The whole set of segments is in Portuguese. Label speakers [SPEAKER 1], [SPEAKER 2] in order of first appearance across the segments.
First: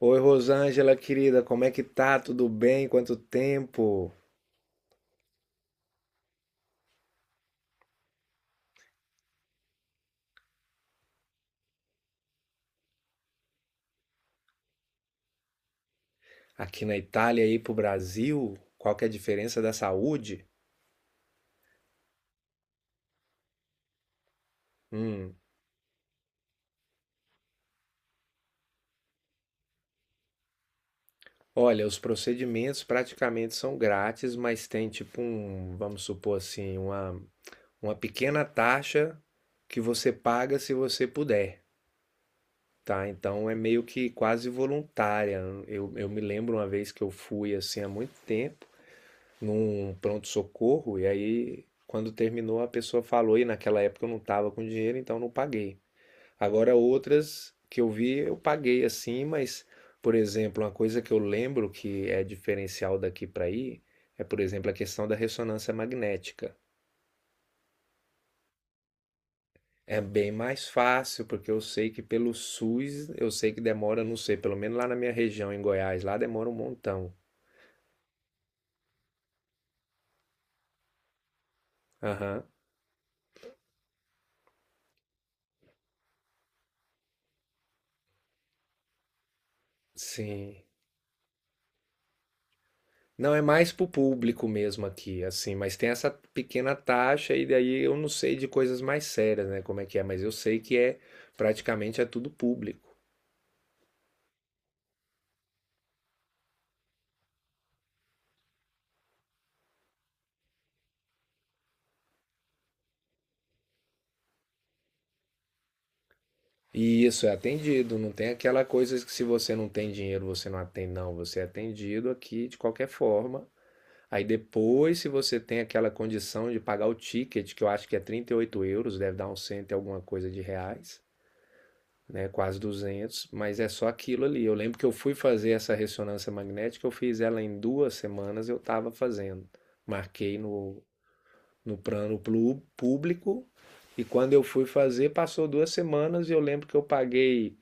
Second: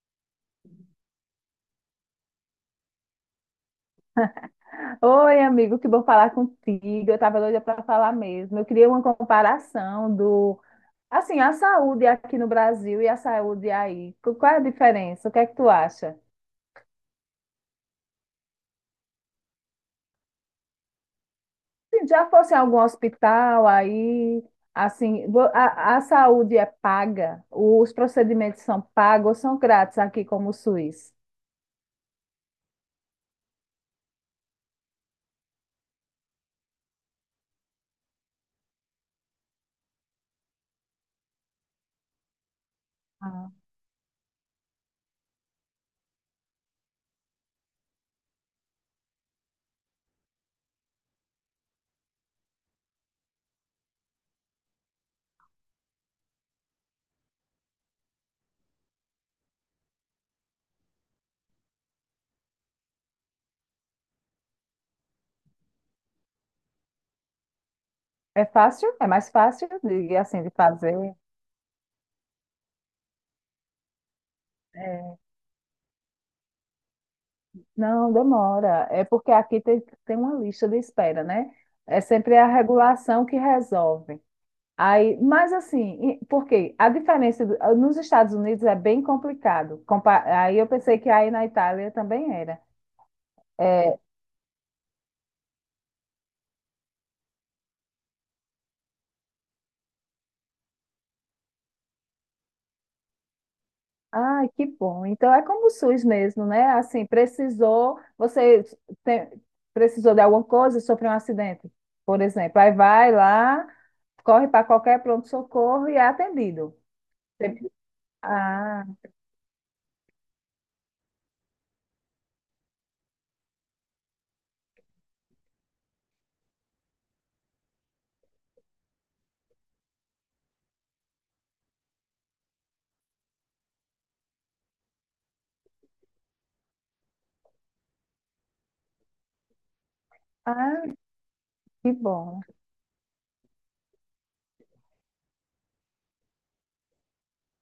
[SPEAKER 1] Oi, Rosângela, querida, como é que tá? Tudo bem? Quanto tempo?
[SPEAKER 2] Oi, amigo, que bom falar contigo. Eu tava doida para falar mesmo. Eu queria uma comparação assim, a saúde aqui no Brasil e a saúde aí. Qual é a diferença? O que é que tu acha?
[SPEAKER 1] Aqui na Itália e pro Brasil? Qual que é a diferença da saúde?
[SPEAKER 2] Se já fosse em algum hospital aí, assim,
[SPEAKER 1] Hum.
[SPEAKER 2] a saúde é paga? Os procedimentos são pagos ou são grátis aqui como o SUS?
[SPEAKER 1] Olha, os procedimentos praticamente são grátis, mas tem tipo um, vamos supor assim, uma pequena taxa que você paga se você puder, tá? Então
[SPEAKER 2] Ah.
[SPEAKER 1] é meio que quase voluntária. Eu me lembro uma vez que eu fui assim há muito tempo num pronto-socorro, e aí, quando terminou, a pessoa falou, e naquela época eu não estava com dinheiro, então não paguei. Agora, outras que eu vi, eu paguei assim, mas, por exemplo, uma coisa que eu lembro que é diferencial daqui para aí é, por exemplo, a questão da ressonância magnética.
[SPEAKER 2] É fácil? É mais fácil
[SPEAKER 1] É
[SPEAKER 2] de,
[SPEAKER 1] bem
[SPEAKER 2] assim, de
[SPEAKER 1] mais
[SPEAKER 2] fazer?
[SPEAKER 1] fácil, porque eu sei que pelo SUS, eu sei que demora, não sei, pelo menos lá na minha região, em Goiás, lá demora um montão.
[SPEAKER 2] Não, demora. É porque aqui tem uma lista de espera, né? É sempre
[SPEAKER 1] Aham,
[SPEAKER 2] a regulação que resolve. Aí, mas assim, porque a diferença nos Estados Unidos é bem complicado. Aí
[SPEAKER 1] sim.
[SPEAKER 2] eu pensei que aí na Itália também era.
[SPEAKER 1] Não, é mais pro
[SPEAKER 2] É,
[SPEAKER 1] público mesmo aqui, assim, mas tem essa pequena taxa e daí eu não sei de coisas mais sérias, né, como é que é, mas eu sei que praticamente é tudo público.
[SPEAKER 2] ai, que bom. Então é como o SUS mesmo, né? Assim, precisou, você tem- precisou de alguma coisa, sofreu um acidente, por exemplo. Aí vai lá, corre para qualquer pronto-socorro e é atendido.
[SPEAKER 1] E isso é
[SPEAKER 2] Sempre-
[SPEAKER 1] atendido, não tem aquela
[SPEAKER 2] Ah,
[SPEAKER 1] coisa que se você não tem dinheiro, você não atende, não, você é atendido aqui de qualquer forma. Aí depois, se você tem aquela condição de pagar o ticket, que eu acho que é 38 euros, deve dar um cento e alguma coisa de reais, né, quase duzentos, mas é só aquilo ali. Eu lembro que eu fui fazer essa ressonância magnética, eu fiz ela em 2 semanas, eu estava fazendo. Marquei no,
[SPEAKER 2] ah.
[SPEAKER 1] no
[SPEAKER 2] Que
[SPEAKER 1] plano
[SPEAKER 2] bom.
[SPEAKER 1] público e quando eu fui fazer, passou 2 semanas e eu lembro que eu paguei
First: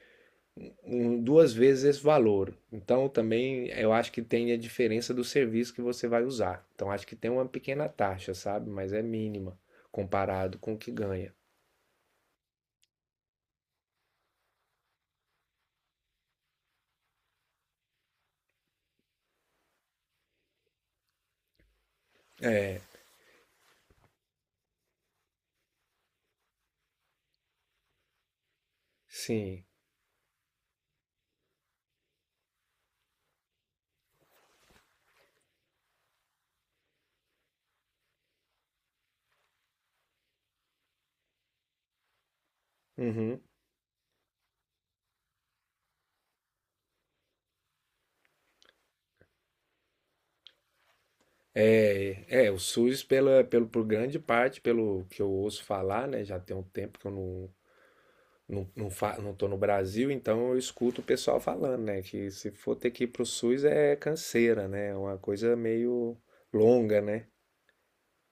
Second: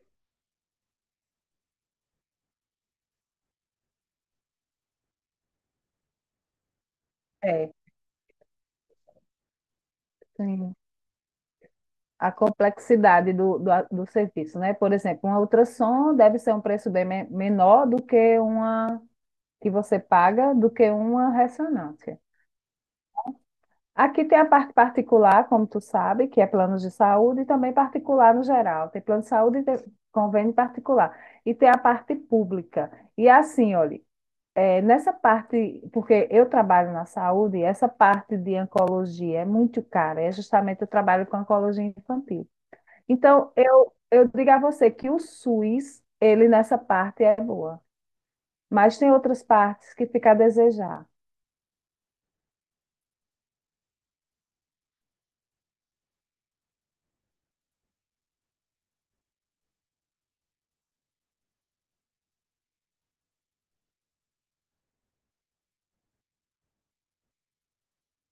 [SPEAKER 1] um- duas vezes esse valor. Então também eu acho que tem a diferença do serviço que você vai usar. Então acho que tem uma
[SPEAKER 2] É.
[SPEAKER 1] pequena taxa, sabe? Mas é mínima comparado com
[SPEAKER 2] Sim.
[SPEAKER 1] o que ganha.
[SPEAKER 2] A complexidade do serviço, né? Por exemplo, um ultrassom deve ser um preço bem menor do que uma, que você paga, do que uma ressonância.
[SPEAKER 1] É,
[SPEAKER 2] Aqui tem a parte particular, como tu sabe, que é planos de saúde e também particular no geral. Tem plano de saúde e
[SPEAKER 1] sim.
[SPEAKER 2] tem convênio particular. E tem a parte pública. E assim, olha, é, nessa parte, porque eu trabalho na saúde, essa parte de oncologia é muito cara. É justamente eu trabalho com oncologia infantil.
[SPEAKER 1] Uhum.
[SPEAKER 2] Então, eu digo a você que o SUS, ele nessa parte é boa, mas tem outras partes que fica a desejar.
[SPEAKER 1] É, é, o SUS, pela, pelo, por grande parte, pelo que eu ouço falar, né? Já tem um tempo que eu não, não tô no Brasil, então eu escuto o pessoal falando, né? Que se for ter que ir pro SUS é canseira, né? É uma coisa meio longa, né?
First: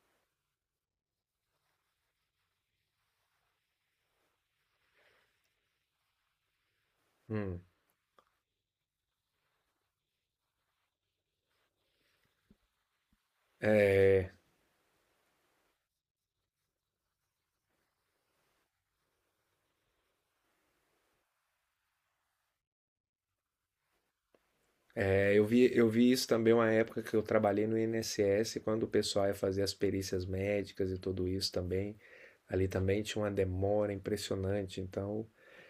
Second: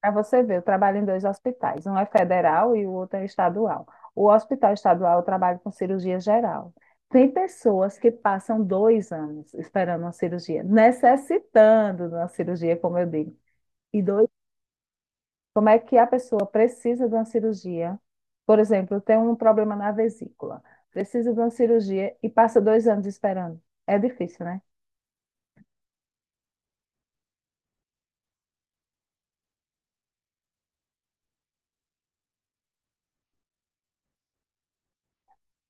[SPEAKER 2] Para você ver, eu trabalho em dois hospitais, um é federal e o outro é estadual. O hospital estadual eu trabalho com cirurgia geral. Tem
[SPEAKER 1] Hum.
[SPEAKER 2] pessoas que passam 2 anos esperando uma cirurgia, necessitando de uma cirurgia, como eu digo. E dois Como é que a pessoa precisa de uma cirurgia? Por exemplo, tem um problema na vesícula, precisa de uma cirurgia e passa 2 anos esperando. É difícil, né?
[SPEAKER 1] É, eu vi isso também uma época que eu trabalhei no INSS, quando o pessoal ia fazer as perícias médicas e tudo isso também. Ali também tinha uma demora impressionante. Então,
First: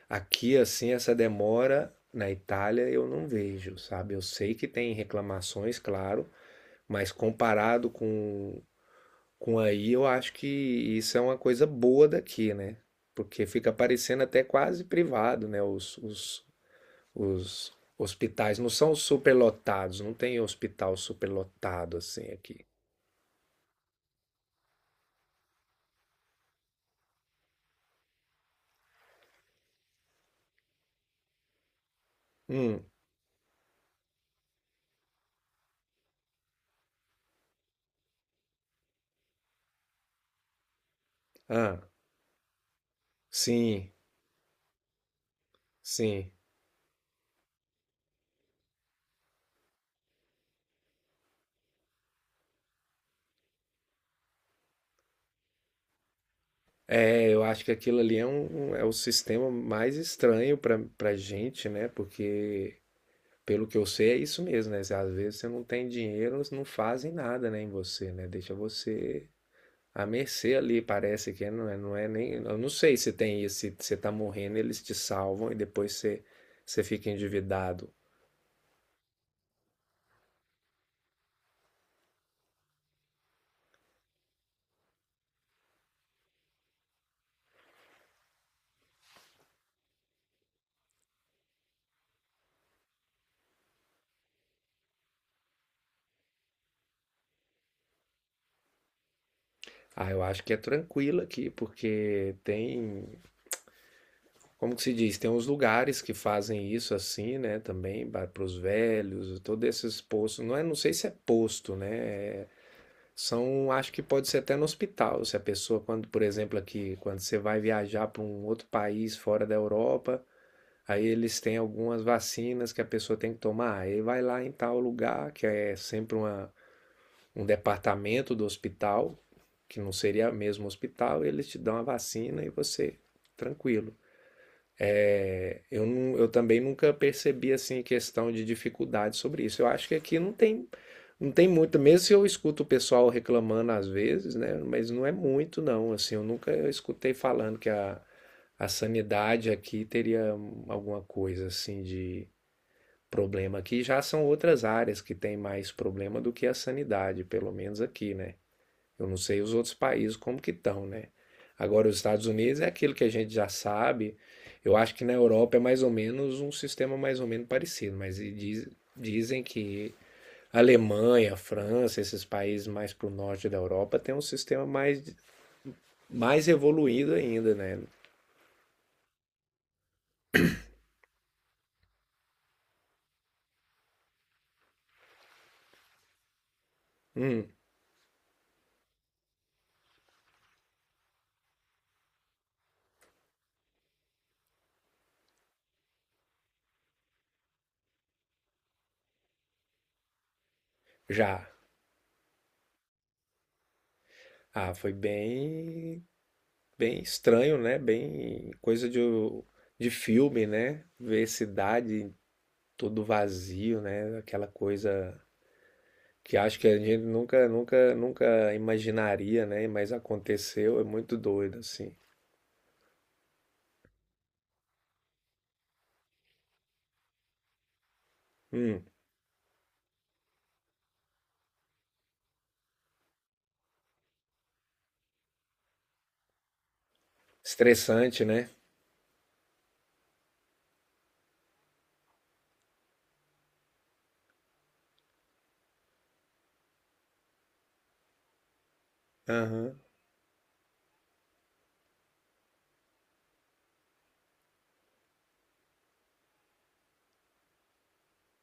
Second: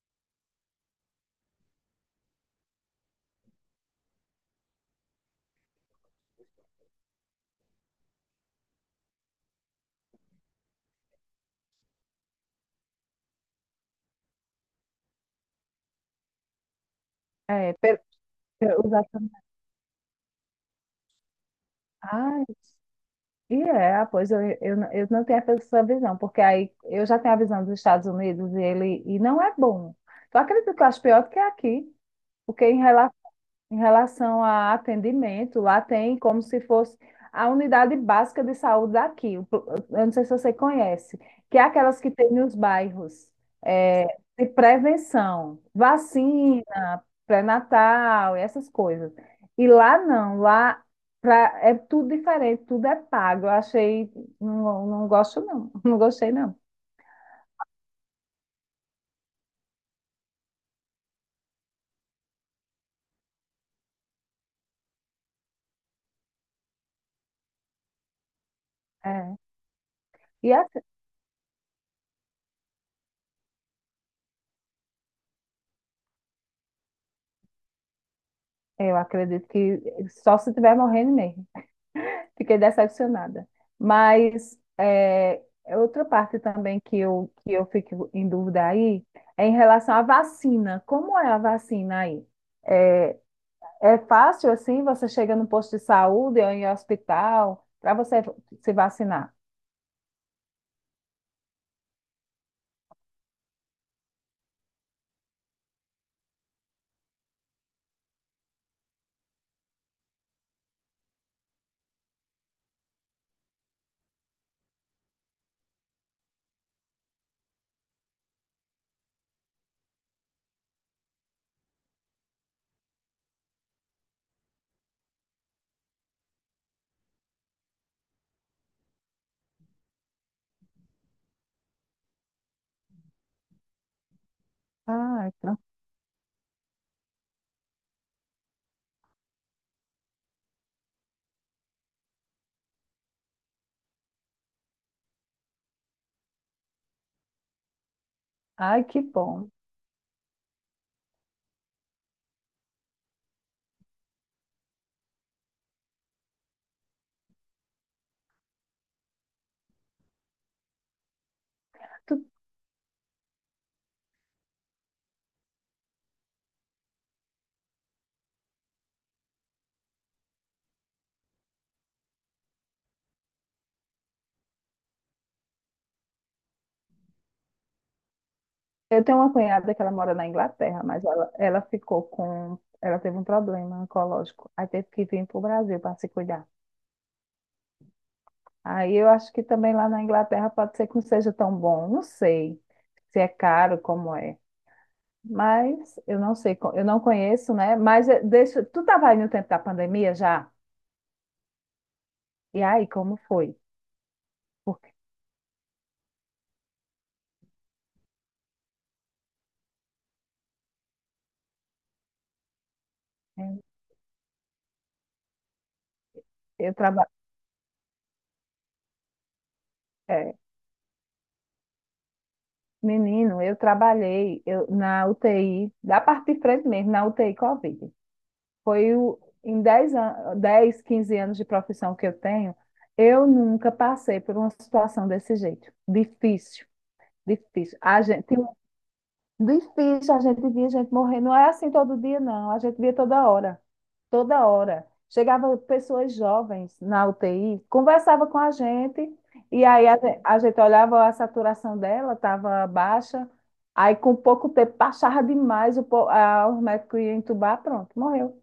[SPEAKER 1] aqui assim, essa demora na Itália eu não vejo, sabe? Eu sei que tem reclamações, claro, mas comparado com, aí, eu acho que isso é uma coisa boa daqui, né? Porque fica parecendo até quase privado, né? Os, os,
[SPEAKER 2] É,
[SPEAKER 1] os
[SPEAKER 2] per-
[SPEAKER 1] hospitais não
[SPEAKER 2] per- os
[SPEAKER 1] são superlotados, não tem hospital superlotado assim
[SPEAKER 2] Ah,
[SPEAKER 1] aqui.
[SPEAKER 2] e é, ah, pois eu não tenho essa visão, porque aí eu já tenho a visão dos Estados Unidos e ele e não é bom. Tu acredita que eu acho pior do que aqui? Porque em
[SPEAKER 1] Hum,
[SPEAKER 2] relação Em relação a atendimento, lá tem como se fosse a unidade básica de saúde daqui, eu não sei se você conhece, que é
[SPEAKER 1] ah,
[SPEAKER 2] aquelas que tem nos bairros,
[SPEAKER 1] sim,
[SPEAKER 2] é, de prevenção,
[SPEAKER 1] sim.
[SPEAKER 2] vacina, pré-natal, e essas coisas. E lá não, lá é tudo diferente, tudo é pago. Eu achei, não, não gosto não, não gostei não.
[SPEAKER 1] É, eu acho que aquilo ali é, é o sistema mais estranho para gente, né? Porque, pelo que eu sei, é isso mesmo, né? Às vezes você não tem dinheiro, eles não fazem nada, né, em você, né? Deixa você
[SPEAKER 2] É.
[SPEAKER 1] à
[SPEAKER 2] E
[SPEAKER 1] mercê ali,
[SPEAKER 2] assim,
[SPEAKER 1] parece que não é, não é nem. Eu não sei se tem isso, se você tá morrendo, eles te salvam e depois você, você fica endividado.
[SPEAKER 2] eu acredito que só se estiver morrendo mesmo. Fiquei decepcionada. Mas é, outra parte também que eu fico em dúvida aí é em relação à vacina. Como é a vacina aí? É, é fácil assim? Você chega no posto de saúde ou em hospital para você se vacinar?
[SPEAKER 1] Ah, eu acho que é tranquilo aqui, porque tem, como que se diz, tem uns lugares que fazem isso assim, né, também para os velhos, todos esses postos, não é, não sei se é posto, né, é- são, acho que pode ser até no hospital, se a pessoa, quando, por exemplo, aqui, quando você vai viajar para um outro país fora da Europa, aí eles têm algumas vacinas que a pessoa tem que tomar, aí vai lá em tal lugar, que é sempre uma um departamento do hospital, que não seria mesmo hospital, eles te dão a vacina e você tranquilo.
[SPEAKER 2] Ai, tran-
[SPEAKER 1] É, eu, não, eu também nunca percebi assim questão de dificuldade sobre isso. Eu acho que aqui não tem não tem muito, mesmo se eu escuto o pessoal reclamando às vezes, né? Mas não é muito não, assim, eu nunca escutei falando que a
[SPEAKER 2] ai, que
[SPEAKER 1] sanidade
[SPEAKER 2] bom.
[SPEAKER 1] aqui teria alguma coisa assim de problema aqui. Já são outras áreas que tem mais problema do que a sanidade, pelo menos aqui, né? Eu não sei os outros países como que estão, né? Agora, os Estados
[SPEAKER 2] Tu-
[SPEAKER 1] Unidos é aquilo que a gente já sabe. Eu acho que na Europa é mais ou menos um sistema mais ou menos parecido, mas dizem que a Alemanha, a França, esses países mais para o norte da Europa tem um sistema mais, evoluído ainda, né?
[SPEAKER 2] Eu tenho uma cunhada que ela mora na Inglaterra, mas ela ficou com. Ela teve um problema oncológico. Aí teve que vir para o Brasil para se cuidar.
[SPEAKER 1] Hum,
[SPEAKER 2] Aí eu acho que também lá na Inglaterra pode ser que não seja tão bom. Não sei se é caro, como é. Mas eu não sei, eu não conheço, né? Mas deixa. Tu estava aí no tempo da pandemia já?
[SPEAKER 1] já.
[SPEAKER 2] E aí, como foi?
[SPEAKER 1] Ah, foi
[SPEAKER 2] Porque
[SPEAKER 1] bem, bem estranho, né? Bem coisa de filme, né? Ver cidade todo
[SPEAKER 2] eh,
[SPEAKER 1] vazio, né? Aquela coisa que acho que
[SPEAKER 2] eu
[SPEAKER 1] a gente
[SPEAKER 2] trabalho.
[SPEAKER 1] nunca, nunca, nunca imaginaria, né? Mas aconteceu, é muito doido, assim.
[SPEAKER 2] Menino, eu trabalhei, na UTI, da parte de frente mesmo, na UTI Covid.
[SPEAKER 1] Hum,
[SPEAKER 2] Foi o, Em 10, 15 anos de profissão que eu tenho, eu nunca passei por uma situação desse jeito. Difícil, difícil.
[SPEAKER 1] estressante, né?
[SPEAKER 2] Difícil, a gente via gente morrer. Não é assim todo dia, não. A gente via toda hora. Toda hora. Chegava pessoas jovens na UTI, conversava com a gente, e
[SPEAKER 1] Aham.
[SPEAKER 2] aí a gente olhava a saturação dela, estava baixa. Aí, com pouco tempo, baixava demais, os médicos iam entubar, pronto, morreu.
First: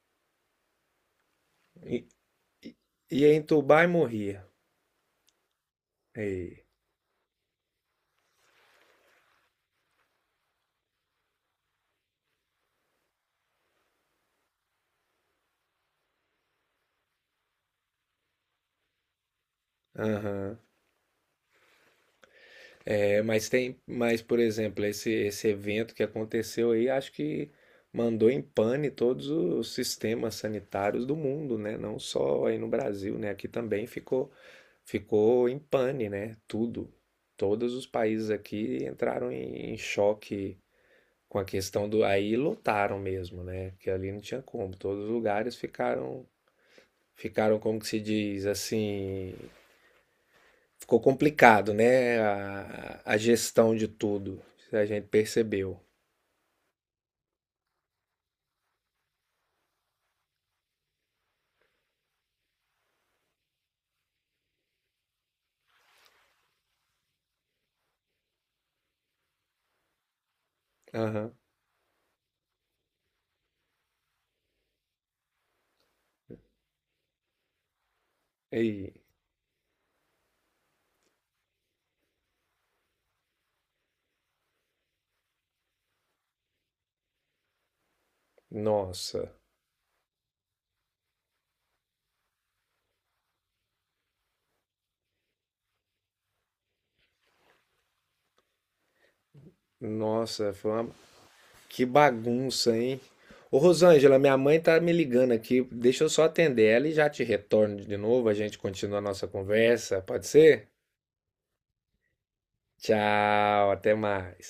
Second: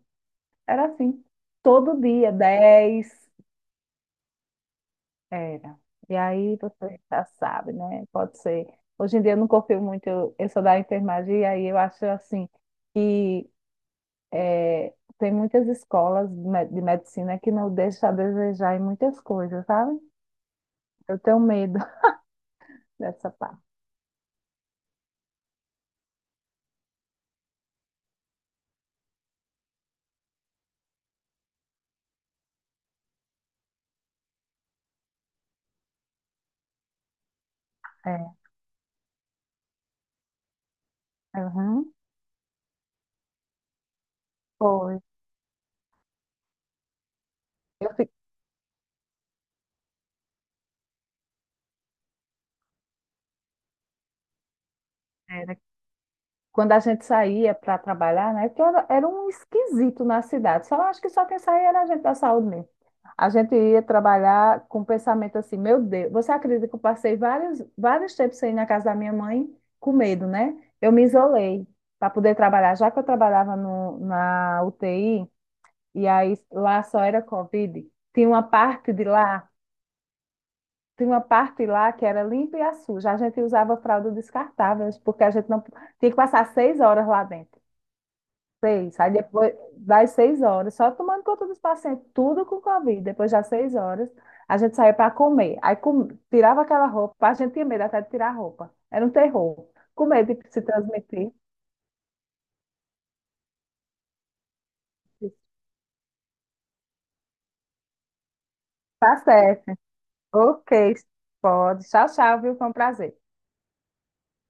[SPEAKER 2] Era assim. Todo
[SPEAKER 1] E,
[SPEAKER 2] dia,
[SPEAKER 1] e-
[SPEAKER 2] 10
[SPEAKER 1] ia entubar e morria.
[SPEAKER 2] era. E aí
[SPEAKER 1] E,
[SPEAKER 2] você já sabe, né? Pode ser. Hoje em dia eu não confio muito, eu sou da enfermagem, e aí eu acho assim que tem muitas escolas de medicina que não deixam a desejar em muitas coisas, sabe?
[SPEAKER 1] aham.
[SPEAKER 2] Eu tenho medo
[SPEAKER 1] É,
[SPEAKER 2] dessa
[SPEAKER 1] mas
[SPEAKER 2] parte.
[SPEAKER 1] tem, mas por exemplo, esse evento que aconteceu aí, acho que mandou em pane todos os sistemas sanitários do mundo, né? Não só aí no Brasil, né? Aqui também ficou, ficou em pane, né? Tudo. Todos os países
[SPEAKER 2] É.
[SPEAKER 1] aqui entraram em, choque com a questão
[SPEAKER 2] Uhum.
[SPEAKER 1] do. Aí lotaram mesmo, né? Porque ali não tinha como.
[SPEAKER 2] Foi.
[SPEAKER 1] Todos os lugares ficaram, ficaram como que
[SPEAKER 2] Eu
[SPEAKER 1] se
[SPEAKER 2] fiquei.
[SPEAKER 1] diz, assim. Ficou complicado, né? A gestão de tudo. A gente percebeu.
[SPEAKER 2] Quando a gente saía para trabalhar, né? Era um esquisito na cidade. Só acho que só quem saía era a gente da saúde mesmo. A gente ia trabalhar com o pensamento assim, meu Deus, você acredita que eu passei vários tempos sem ir na casa da minha mãe com medo, né? Eu me
[SPEAKER 1] Aham.
[SPEAKER 2] isolei para poder trabalhar, já que eu trabalhava no, na UTI, e aí lá só era Covid, tinha uma
[SPEAKER 1] E,
[SPEAKER 2] parte de lá, tinha uma parte lá que era limpa e suja. A gente usava fralda descartável, porque a gente não tinha que passar 6 horas lá dentro. Seis. Aí
[SPEAKER 1] nossa,
[SPEAKER 2] depois das 6 horas, só tomando conta dos pacientes, tudo com Covid. Depois das seis horas, a gente saía para comer. Aí tirava aquela roupa, a gente tinha medo até de tirar a roupa. Era um terror. Com medo de
[SPEAKER 1] nossa,
[SPEAKER 2] se
[SPEAKER 1] foi uma...
[SPEAKER 2] transmitir.
[SPEAKER 1] que bagunça, hein? Ô Rosângela, minha mãe tá me ligando aqui. Deixa eu só atender ela e já te retorno de novo. A gente continua a
[SPEAKER 2] Tá
[SPEAKER 1] nossa
[SPEAKER 2] certo.
[SPEAKER 1] conversa, pode
[SPEAKER 2] Ok,
[SPEAKER 1] ser?
[SPEAKER 2] pode. Tchau, tchau, viu? Foi um prazer.
[SPEAKER 1] Tchau, até mais.